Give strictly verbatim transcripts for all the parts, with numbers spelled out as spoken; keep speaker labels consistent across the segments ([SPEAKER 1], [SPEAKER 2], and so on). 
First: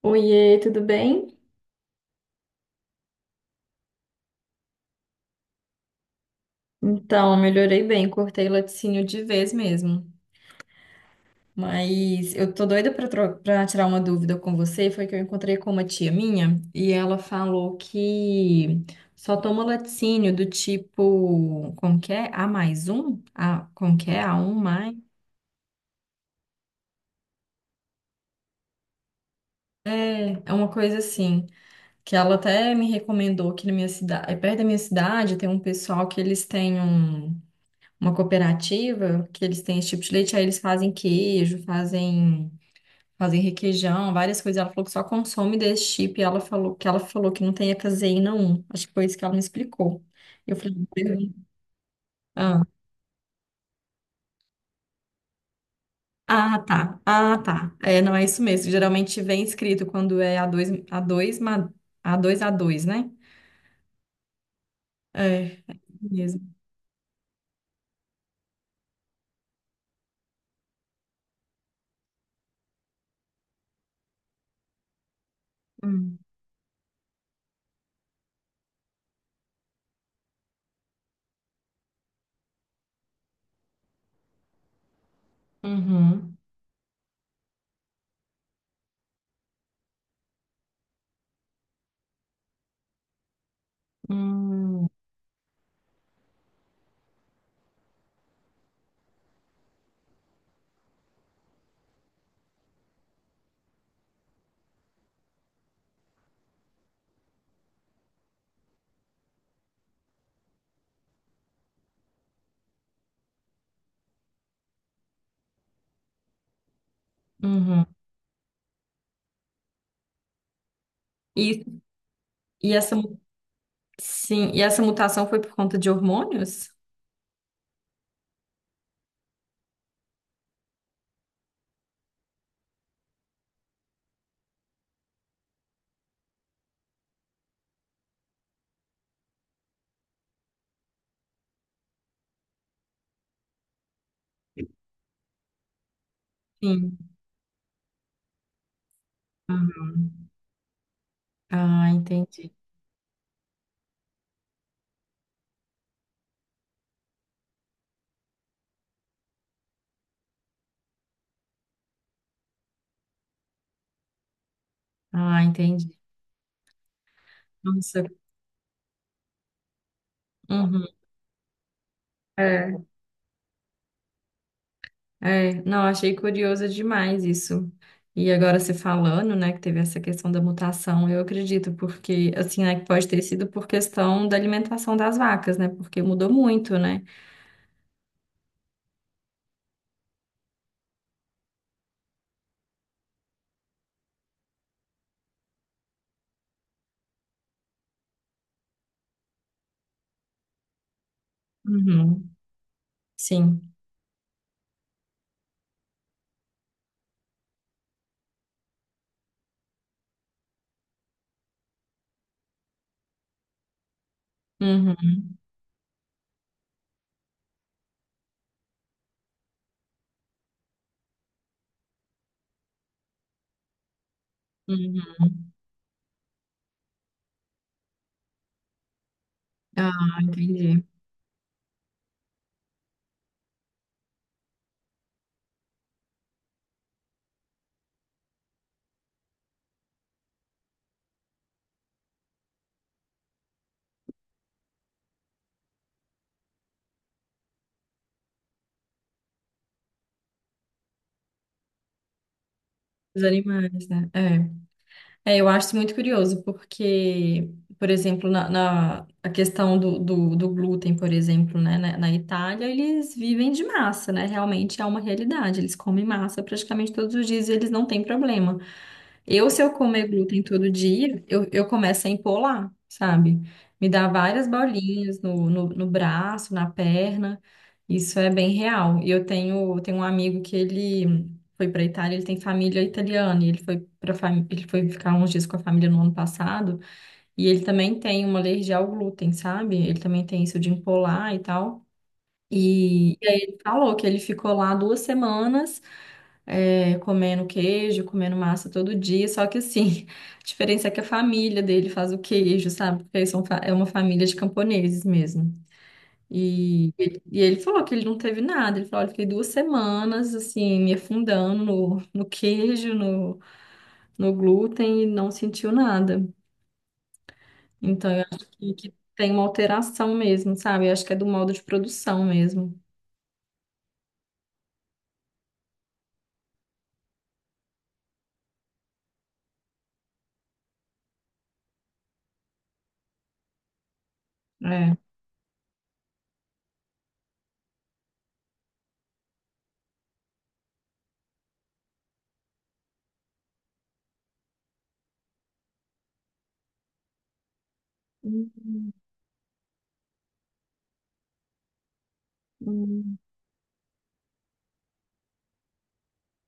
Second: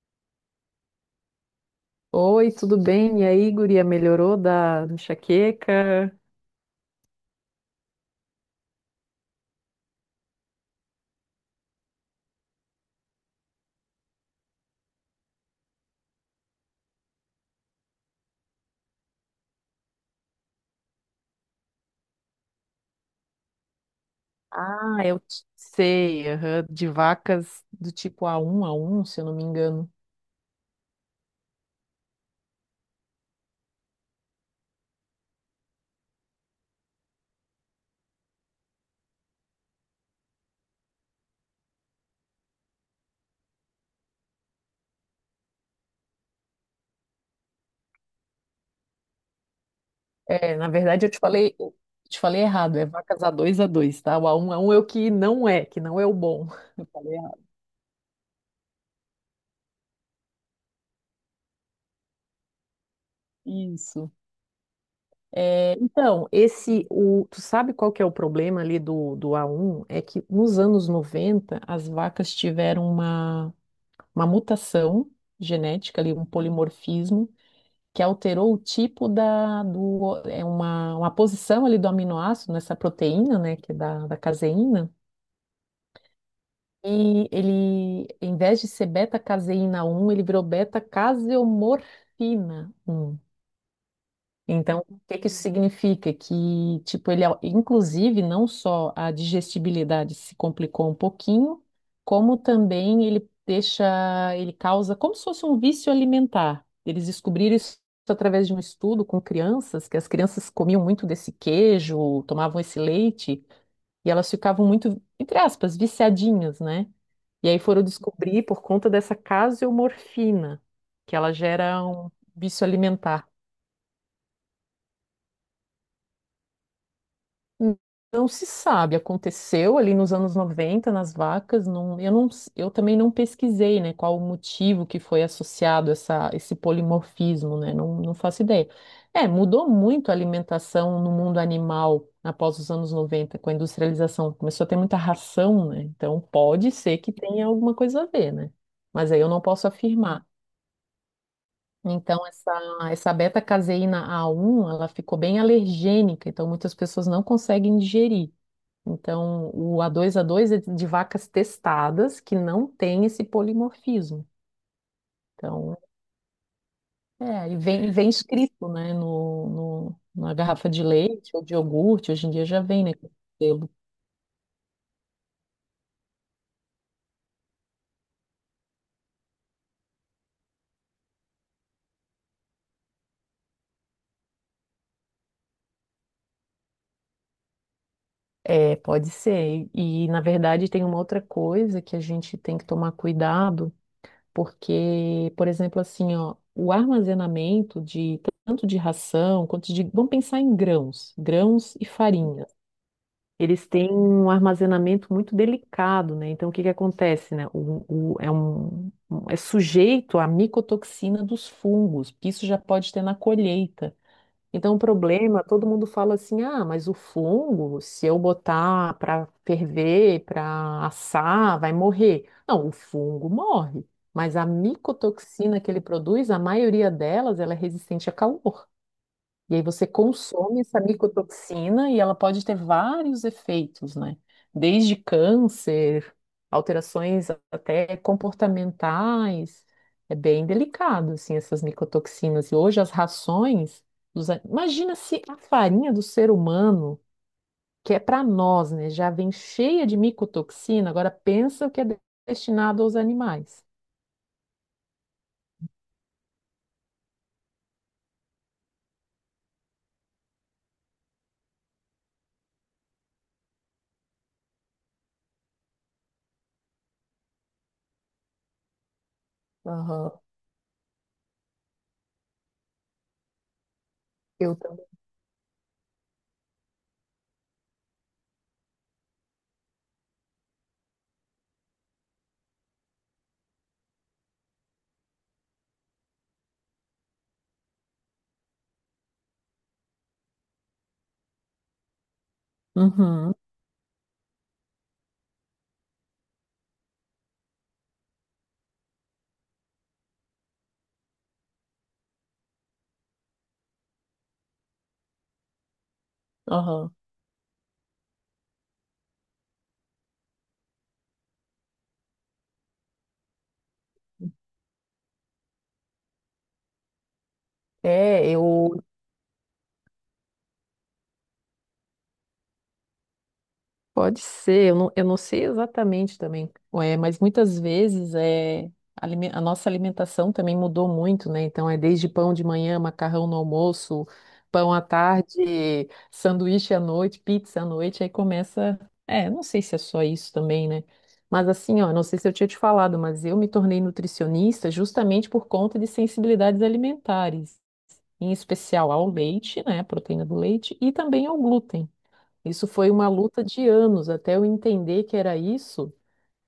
[SPEAKER 1] Oiê, tudo bem?
[SPEAKER 2] Oi, tudo bem? E aí, guria, melhorou da enxaqueca?
[SPEAKER 1] Então, melhorei bem, cortei o laticínio de vez mesmo. Mas eu tô doida pra, tro- pra tirar uma dúvida com você. Foi que eu encontrei com uma tia minha e ela falou que só toma laticínio do tipo, como que é? A mais um? A, como que é? A um mais?
[SPEAKER 2] Ah, eu t- sei, aham, de vacas do tipo a um a um, se eu não me
[SPEAKER 1] É,
[SPEAKER 2] engano.
[SPEAKER 1] é uma coisa assim. Que ela até me recomendou que na minha cidade, perto da minha cidade, tem um pessoal que eles têm um. uma cooperativa que eles têm esse tipo de leite, aí eles fazem queijo, fazem, fazem requeijão, várias coisas. Ela falou que só consome desse tipo e ela falou que ela falou que não tem a caseína um. Acho que foi isso que ela me explicou.
[SPEAKER 2] É,
[SPEAKER 1] Eu
[SPEAKER 2] na
[SPEAKER 1] falei,
[SPEAKER 2] verdade eu te
[SPEAKER 1] "Pergunta-
[SPEAKER 2] falei, eu te falei
[SPEAKER 1] ah,
[SPEAKER 2] errado, é vacas a dois a dois, tá? O a um a um é o que não é, que não é o bom.
[SPEAKER 1] ah,
[SPEAKER 2] Eu
[SPEAKER 1] tá,
[SPEAKER 2] falei
[SPEAKER 1] ah,
[SPEAKER 2] errado.
[SPEAKER 1] tá. É, não é isso mesmo. Geralmente vem escrito quando é a dois a dois ma- a dois a dois, né?
[SPEAKER 2] Isso.
[SPEAKER 1] É, é
[SPEAKER 2] É,
[SPEAKER 1] isso
[SPEAKER 2] então,
[SPEAKER 1] mesmo.
[SPEAKER 2] esse, o, tu sabe qual que é o problema ali do, do a um? É que nos anos noventa as vacas tiveram uma, uma mutação genética ali,
[SPEAKER 1] Hum.
[SPEAKER 2] um polimorfismo, que alterou o tipo da, do, é uma, uma posição ali do aminoácido nessa proteína, né, que é da, da caseína.
[SPEAKER 1] Uhum.
[SPEAKER 2] E ele, em vez de ser beta-caseína um, ele virou beta-caseomorfina um. Então,
[SPEAKER 1] Hum.
[SPEAKER 2] o que que isso significa? Que, tipo, ele, au- inclusive, não só a digestibilidade se complicou um pouquinho, como também ele deixa, ele causa como se fosse um vício alimentar. Eles descobriram isso através de um estudo com crianças, que as crianças comiam muito desse queijo, tomavam esse leite, e elas ficavam muito, entre aspas, viciadinhas, né? E aí foram
[SPEAKER 1] Uhum.
[SPEAKER 2] descobrir por conta dessa caseomorfina, que ela
[SPEAKER 1] E,
[SPEAKER 2] gera um vício
[SPEAKER 1] e essa, mu-
[SPEAKER 2] alimentar.
[SPEAKER 1] sim, e essa mutação foi por conta de hormônios?
[SPEAKER 2] Não se sabe, aconteceu ali nos anos noventa nas vacas. Não, eu, não, eu também não pesquisei, né, qual o motivo que foi associado essa, esse polimorfismo, né. Não, não faço ideia. É, mudou muito a alimentação no mundo animal após os anos noventa com a industrialização, começou a ter muita ração, né, então pode
[SPEAKER 1] Sim.
[SPEAKER 2] ser que tenha alguma coisa a ver, né, mas aí eu não posso afirmar.
[SPEAKER 1] Uhum. Ah,
[SPEAKER 2] Então,
[SPEAKER 1] entendi.
[SPEAKER 2] essa, essa beta-caseína a um ela ficou bem alergênica, então muitas pessoas não conseguem digerir. Então, o A dois A dois é de vacas testadas que não tem esse polimorfismo.
[SPEAKER 1] Ah,
[SPEAKER 2] Então,
[SPEAKER 1] entendi.
[SPEAKER 2] é, e vem,
[SPEAKER 1] Nossa.
[SPEAKER 2] vem escrito, né, no, no- na garrafa de
[SPEAKER 1] Uhum.
[SPEAKER 2] leite ou de iogurte, hoje em dia já
[SPEAKER 1] É,
[SPEAKER 2] vem, né, com selo.
[SPEAKER 1] é. Não, achei curioso demais isso. E agora você falando, né, que teve essa questão da mutação, eu acredito, porque, assim, né, que pode ter sido por questão da alimentação das vacas, né, porque mudou muito, né?
[SPEAKER 2] É, pode ser. E, na verdade, tem uma outra coisa que a gente tem que tomar cuidado, porque, por exemplo, assim, ó, o armazenamento de tanto de ração quanto de, vamos pensar em grãos, grãos e
[SPEAKER 1] Uhum.
[SPEAKER 2] farinha. Eles
[SPEAKER 1] Sim.
[SPEAKER 2] têm um armazenamento muito delicado, né? Então, o que que acontece, né? O, o- é, um, um- é sujeito à micotoxina dos fungos, que isso já pode ter na colheita. Então, o
[SPEAKER 1] Uhum.
[SPEAKER 2] problema, todo mundo fala assim, ah, mas o fungo, se eu botar para ferver, para assar, vai morrer. Não, o fungo morre, mas a
[SPEAKER 1] Uhum.
[SPEAKER 2] micotoxina que ele produz, a maioria delas, ela é resistente a calor. E aí você
[SPEAKER 1] Ah,
[SPEAKER 2] consome essa
[SPEAKER 1] entendi.
[SPEAKER 2] micotoxina e ela pode ter vários efeitos, né? Desde câncer, alterações até comportamentais. É bem delicado, assim, essas micotoxinas. E hoje as rações. dos... a- Imagina se a farinha do ser humano, que é para nós, né, já vem cheia de micotoxina, agora pensa o que é de- destinado aos
[SPEAKER 1] Os
[SPEAKER 2] animais.
[SPEAKER 1] animais, né? É. É, eu acho isso muito curioso, porque, por exemplo, na, na- a questão do, do, do glúten, por exemplo, né, na, na Itália, eles vivem de massa, né? Realmente é uma realidade. Eles comem massa praticamente todos os dias e eles não têm problema. Eu, se eu comer
[SPEAKER 2] Aham.
[SPEAKER 1] glúten todo dia, eu, eu começo a empolar, sabe? Me dá várias
[SPEAKER 2] Eu também.
[SPEAKER 1] bolinhas no, no, no braço, na perna. Isso é bem real. E eu tenho, tenho um amigo que ele foi para Itália, ele tem família italiana, e ele foi para ele foi ficar uns dias com a família no ano passado, e ele também tem uma alergia ao glúten, sabe? Ele também tem isso de empolar e tal. E, e
[SPEAKER 2] Uhum.
[SPEAKER 1] aí ele falou que ele ficou lá duas semanas, é, comendo queijo, comendo massa todo dia, só que assim, a diferença é que a família dele faz o queijo, sabe? Porque eles são, fa- é uma família de camponeses mesmo. E,
[SPEAKER 2] Aham.
[SPEAKER 1] ele- e ele falou que ele não teve nada, ele falou, olha, eu fiquei duas semanas, assim, me afundando no, no queijo, no, no glúten e não sentiu nada. Então, eu
[SPEAKER 2] É,
[SPEAKER 1] acho
[SPEAKER 2] eu
[SPEAKER 1] que, que tem uma alteração mesmo, sabe? Eu acho que é do modo de produção mesmo.
[SPEAKER 2] pode ser, eu não, eu não sei exatamente também, é, mas muitas vezes é, alime- a nossa alimentação também mudou muito, né? Então é desde pão de manhã, macarrão no almoço, pão à
[SPEAKER 1] É.
[SPEAKER 2] tarde, sanduíche à noite, pizza à noite, aí começa. É, não sei se é só isso também, né? Mas assim, ó, não sei se eu tinha te falado, mas eu me tornei nutricionista justamente por conta de sensibilidades alimentares, em especial
[SPEAKER 1] Hum.
[SPEAKER 2] ao leite, né? Proteína do leite e também ao glúten. Isso foi uma
[SPEAKER 1] Hum.
[SPEAKER 2] luta de anos até eu entender que era isso.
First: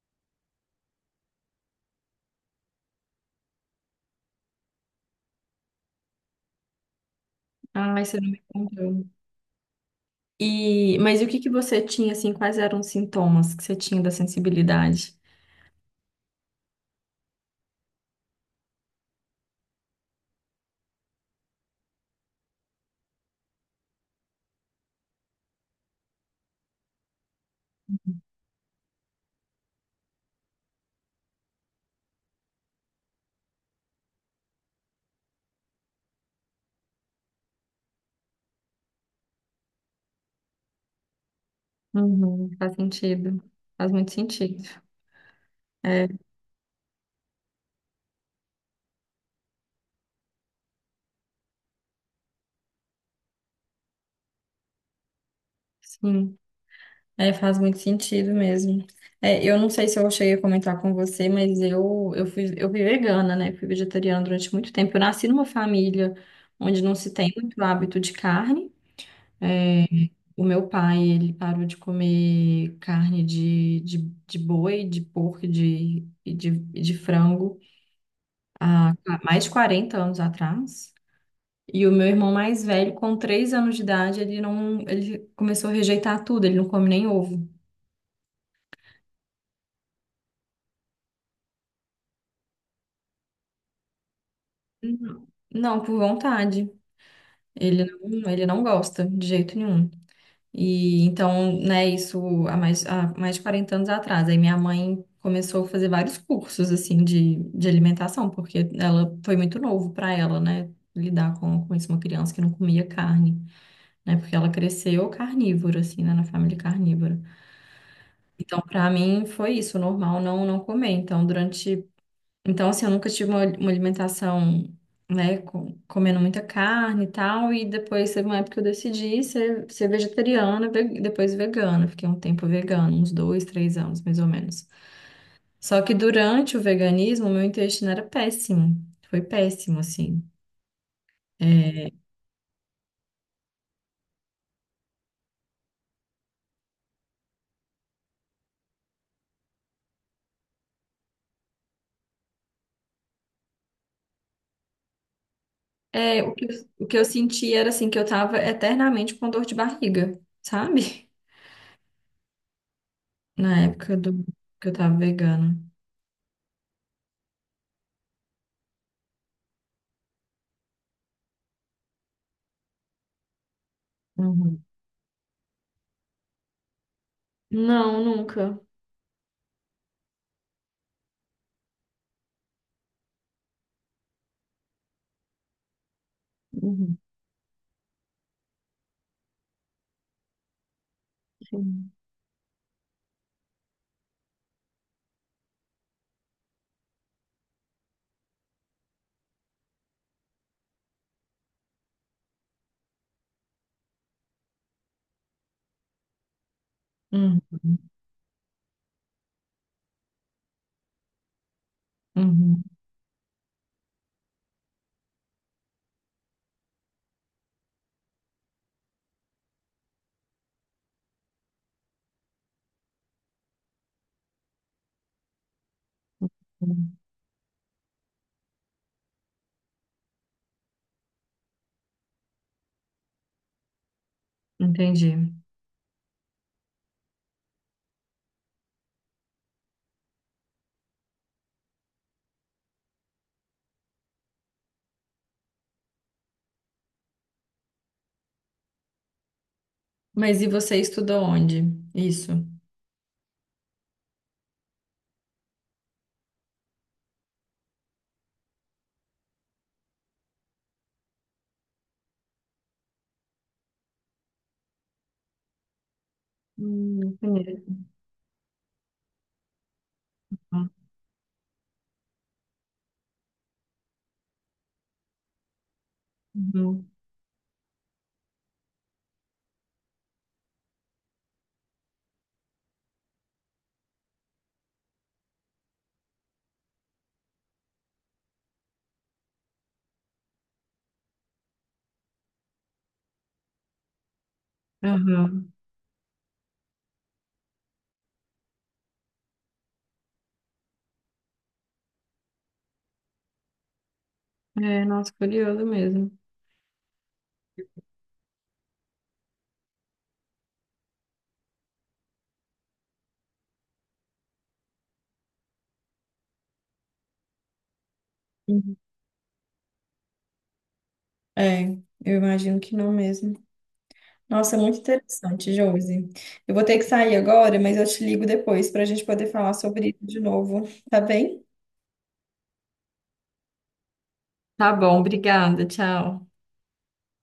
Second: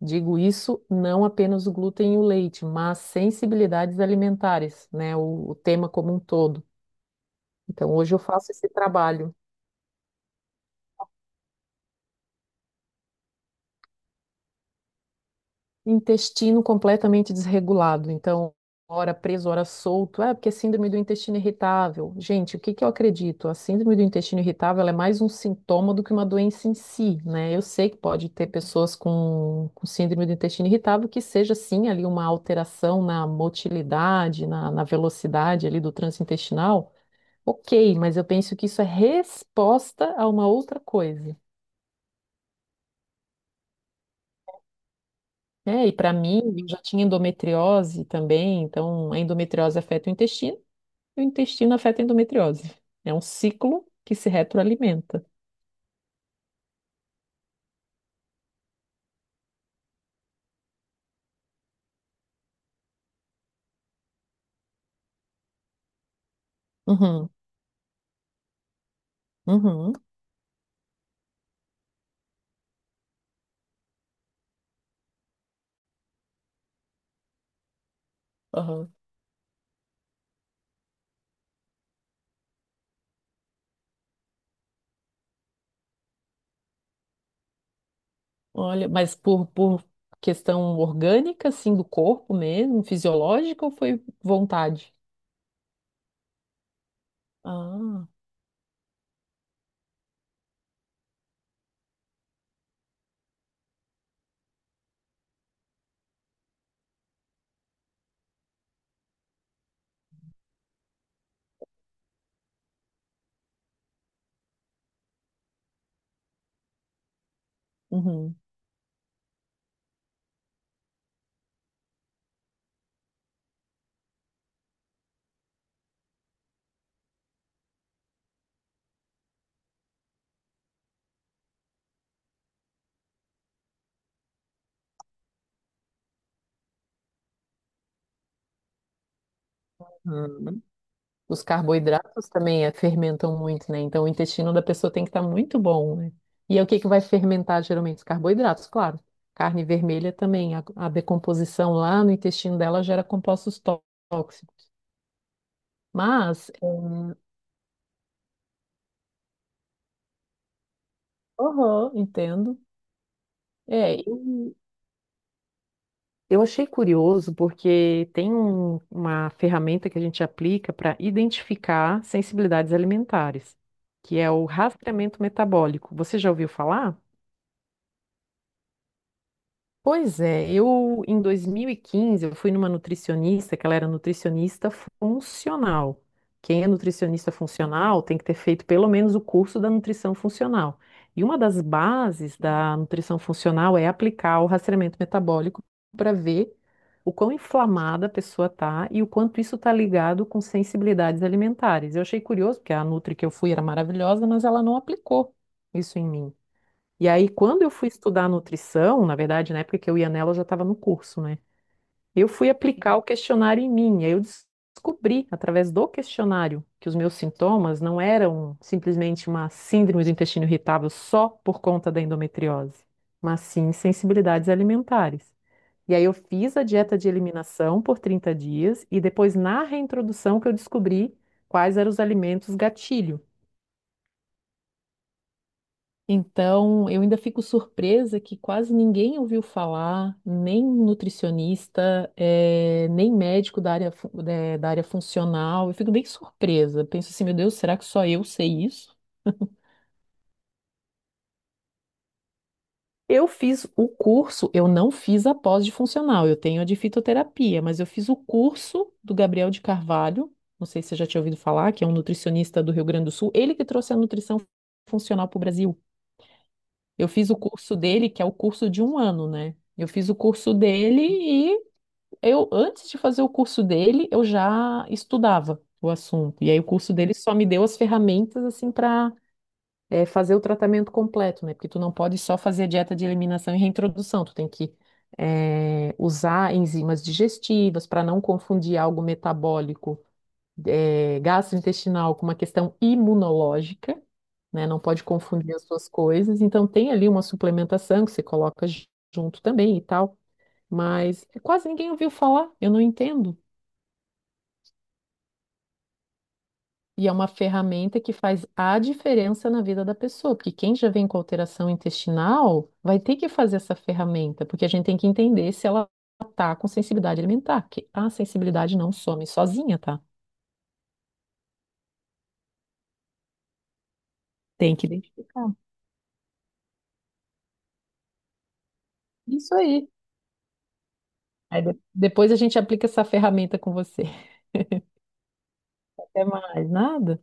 [SPEAKER 2] Digo isso não apenas o glúten e o leite, mas sensibilidades alimentares, né? O, o tema como um todo. Então,
[SPEAKER 1] Ai,
[SPEAKER 2] hoje
[SPEAKER 1] você
[SPEAKER 2] eu
[SPEAKER 1] não me
[SPEAKER 2] faço esse
[SPEAKER 1] contou.
[SPEAKER 2] trabalho.
[SPEAKER 1] E, mas e o que que você tinha, assim, quais eram os sintomas que você tinha da sensibilidade?
[SPEAKER 2] Intestino completamente desregulado, então, hora preso, hora solto. É, porque é síndrome do intestino irritável. Gente, o que que eu acredito? A síndrome do intestino irritável ela é mais um sintoma do que uma doença em si, né? Eu sei que pode ter pessoas com, com síndrome do intestino irritável que seja, sim, ali uma alteração na motilidade, na, na velocidade ali do trânsito intestinal. Ok, mas eu penso que isso é resposta a uma outra coisa.
[SPEAKER 1] Uhum, faz sentido. Faz muito sentido.
[SPEAKER 2] É, e
[SPEAKER 1] É,
[SPEAKER 2] para mim, eu já tinha endometriose também, então a endometriose afeta o intestino e o intestino afeta a endometriose. É um ciclo que se retroalimenta.
[SPEAKER 1] sim. É, faz muito sentido mesmo. É, eu não sei se eu cheguei a comentar com você, mas eu, eu fui, eu fui vegana, né? Fui vegetariana durante muito tempo. Eu nasci numa família onde não se
[SPEAKER 2] Uhum,
[SPEAKER 1] tem muito hábito de carne.
[SPEAKER 2] uhum,
[SPEAKER 1] O meu pai, ele parou de comer carne de, de, de boi, de porco, de, e de, e de frango.
[SPEAKER 2] aham.
[SPEAKER 1] Há mais de quarenta anos atrás. E o meu irmão mais velho, com três anos de idade, ele não, ele começou a rejeitar tudo, ele não come nem ovo.
[SPEAKER 2] Olha, mas por, por questão orgânica, assim, do corpo mesmo, fisiológica, ou foi vontade?
[SPEAKER 1] Não. Não, por vontade. Ele
[SPEAKER 2] Ah,
[SPEAKER 1] não, ele não gosta de jeito nenhum. E então, né, isso há mais, há mais de quarenta anos atrás. Aí minha mãe começou a fazer vários cursos assim de, de alimentação, porque ela foi muito novo para ela, né, lidar com, com isso, uma criança que não comia carne, né, porque ela cresceu carnívora assim, né, na família carnívora.
[SPEAKER 2] uhum.
[SPEAKER 1] Então, para mim, foi isso, normal não não comer. Então, durante. Então, assim, eu nunca tive uma, uma alimentação, né, com- comendo muita carne e tal. E depois teve uma época que eu decidi ser, ser vegetariana, ve- depois vegana. Fiquei um tempo vegana, uns dois, três anos, mais ou menos. Só que durante o veganismo, meu intestino era péssimo. Foi péssimo, assim.
[SPEAKER 2] Ah, os
[SPEAKER 1] É,
[SPEAKER 2] carboidratos também é, fermentam muito, né? Então o intestino da pessoa tem que estar muito bom, né? E é o que que vai fermentar geralmente? Os carboidratos, claro. Carne vermelha também, a, a decomposição lá no intestino dela gera compostos tó- tóxicos.
[SPEAKER 1] é, o que,
[SPEAKER 2] Mas,
[SPEAKER 1] eu- o que eu
[SPEAKER 2] hum,
[SPEAKER 1] senti era assim que eu tava eternamente com dor de barriga, sabe?
[SPEAKER 2] aham, entendo.
[SPEAKER 1] Na
[SPEAKER 2] É,
[SPEAKER 1] época do
[SPEAKER 2] eu,
[SPEAKER 1] que eu tava vegana.
[SPEAKER 2] eu achei curioso porque tem um- uma ferramenta que a gente aplica para identificar sensibilidades alimentares, que é o
[SPEAKER 1] Uhum.
[SPEAKER 2] rastreamento metabólico. Você já ouviu falar?
[SPEAKER 1] Não, nunca.
[SPEAKER 2] Pois é, eu em dois mil e quinze eu fui numa nutricionista, que ela era nutricionista funcional. Quem é
[SPEAKER 1] Uhum,
[SPEAKER 2] nutricionista funcional tem que ter feito pelo menos o curso da nutrição funcional. E uma das
[SPEAKER 1] sim.
[SPEAKER 2] bases da nutrição funcional é aplicar o rastreamento metabólico para ver o quão inflamada a pessoa está e o quanto isso está ligado com sensibilidades alimentares. Eu achei curioso, porque a nutri que eu fui era maravilhosa, mas ela não aplicou isso em mim. E aí, quando eu
[SPEAKER 1] Uhum,
[SPEAKER 2] fui estudar nutrição, na verdade, na época que eu ia nela, eu já estava no curso, né? Eu fui
[SPEAKER 1] uhum,
[SPEAKER 2] aplicar o questionário em mim. Aí eu des- descobri, através do questionário, que os meus sintomas não eram simplesmente uma síndrome do intestino irritável só por conta da endometriose, mas sim sensibilidades alimentares. E aí eu fiz a
[SPEAKER 1] uhum.
[SPEAKER 2] dieta de eliminação por trinta dias e depois, na reintrodução, que eu descobri quais eram os alimentos gatilho.
[SPEAKER 1] Entendi.
[SPEAKER 2] Então, eu ainda fico surpresa que quase ninguém ouviu falar, nem nutricionista, eh, nem médico da área, fu- eh, da área funcional. Eu fico bem surpresa. Penso assim, meu Deus, será que só eu sei isso?
[SPEAKER 1] Mas e você estudou onde? Isso.
[SPEAKER 2] Eu fiz o curso, eu não fiz a pós de funcional, eu tenho a de fitoterapia, mas eu fiz o curso do Gabriel de Carvalho, não sei se você já tinha ouvido falar, que é um nutricionista do Rio Grande do Sul, ele que trouxe a nutrição funcional para o Brasil. Eu
[SPEAKER 1] Hum,
[SPEAKER 2] fiz o curso
[SPEAKER 1] conheço.
[SPEAKER 2] dele, que é o curso de um ano, né? Eu fiz o curso dele e eu, antes de fazer o curso dele, eu já estudava o assunto. E aí o
[SPEAKER 1] Uhum.
[SPEAKER 2] curso dele só me deu as ferramentas assim para fazer o tratamento completo, né? Porque tu não pode só fazer a dieta de eliminação e reintrodução, tu tem que eh, usar enzimas digestivas para não confundir algo metabólico eh, gastrointestinal com uma questão imunológica, né? Não pode
[SPEAKER 1] Aham.
[SPEAKER 2] confundir as duas coisas. Então tem ali uma suplementação que você coloca ju- junto também e tal, mas quase ninguém ouviu falar, eu não entendo.
[SPEAKER 1] É, nossa, curioso mesmo.
[SPEAKER 2] E é uma ferramenta que faz a diferença na vida da pessoa, porque quem já vem com alteração intestinal vai ter que fazer essa ferramenta, porque a gente tem que entender se ela tá com sensibilidade alimentar, que a
[SPEAKER 1] Uhum.
[SPEAKER 2] sensibilidade não some sozinha, tá?
[SPEAKER 1] É, eu imagino que não mesmo. Nossa, é
[SPEAKER 2] Tem
[SPEAKER 1] muito
[SPEAKER 2] que
[SPEAKER 1] interessante,
[SPEAKER 2] identificar.
[SPEAKER 1] Josi. Eu vou ter que sair agora, mas eu te ligo depois para a gente poder falar
[SPEAKER 2] Isso aí.
[SPEAKER 1] sobre isso de novo, tá bem?
[SPEAKER 2] Aí de- depois a gente aplica essa ferramenta com você.
[SPEAKER 1] Tá bom, obrigada.
[SPEAKER 2] Até
[SPEAKER 1] Tchau.
[SPEAKER 2] mais, nada.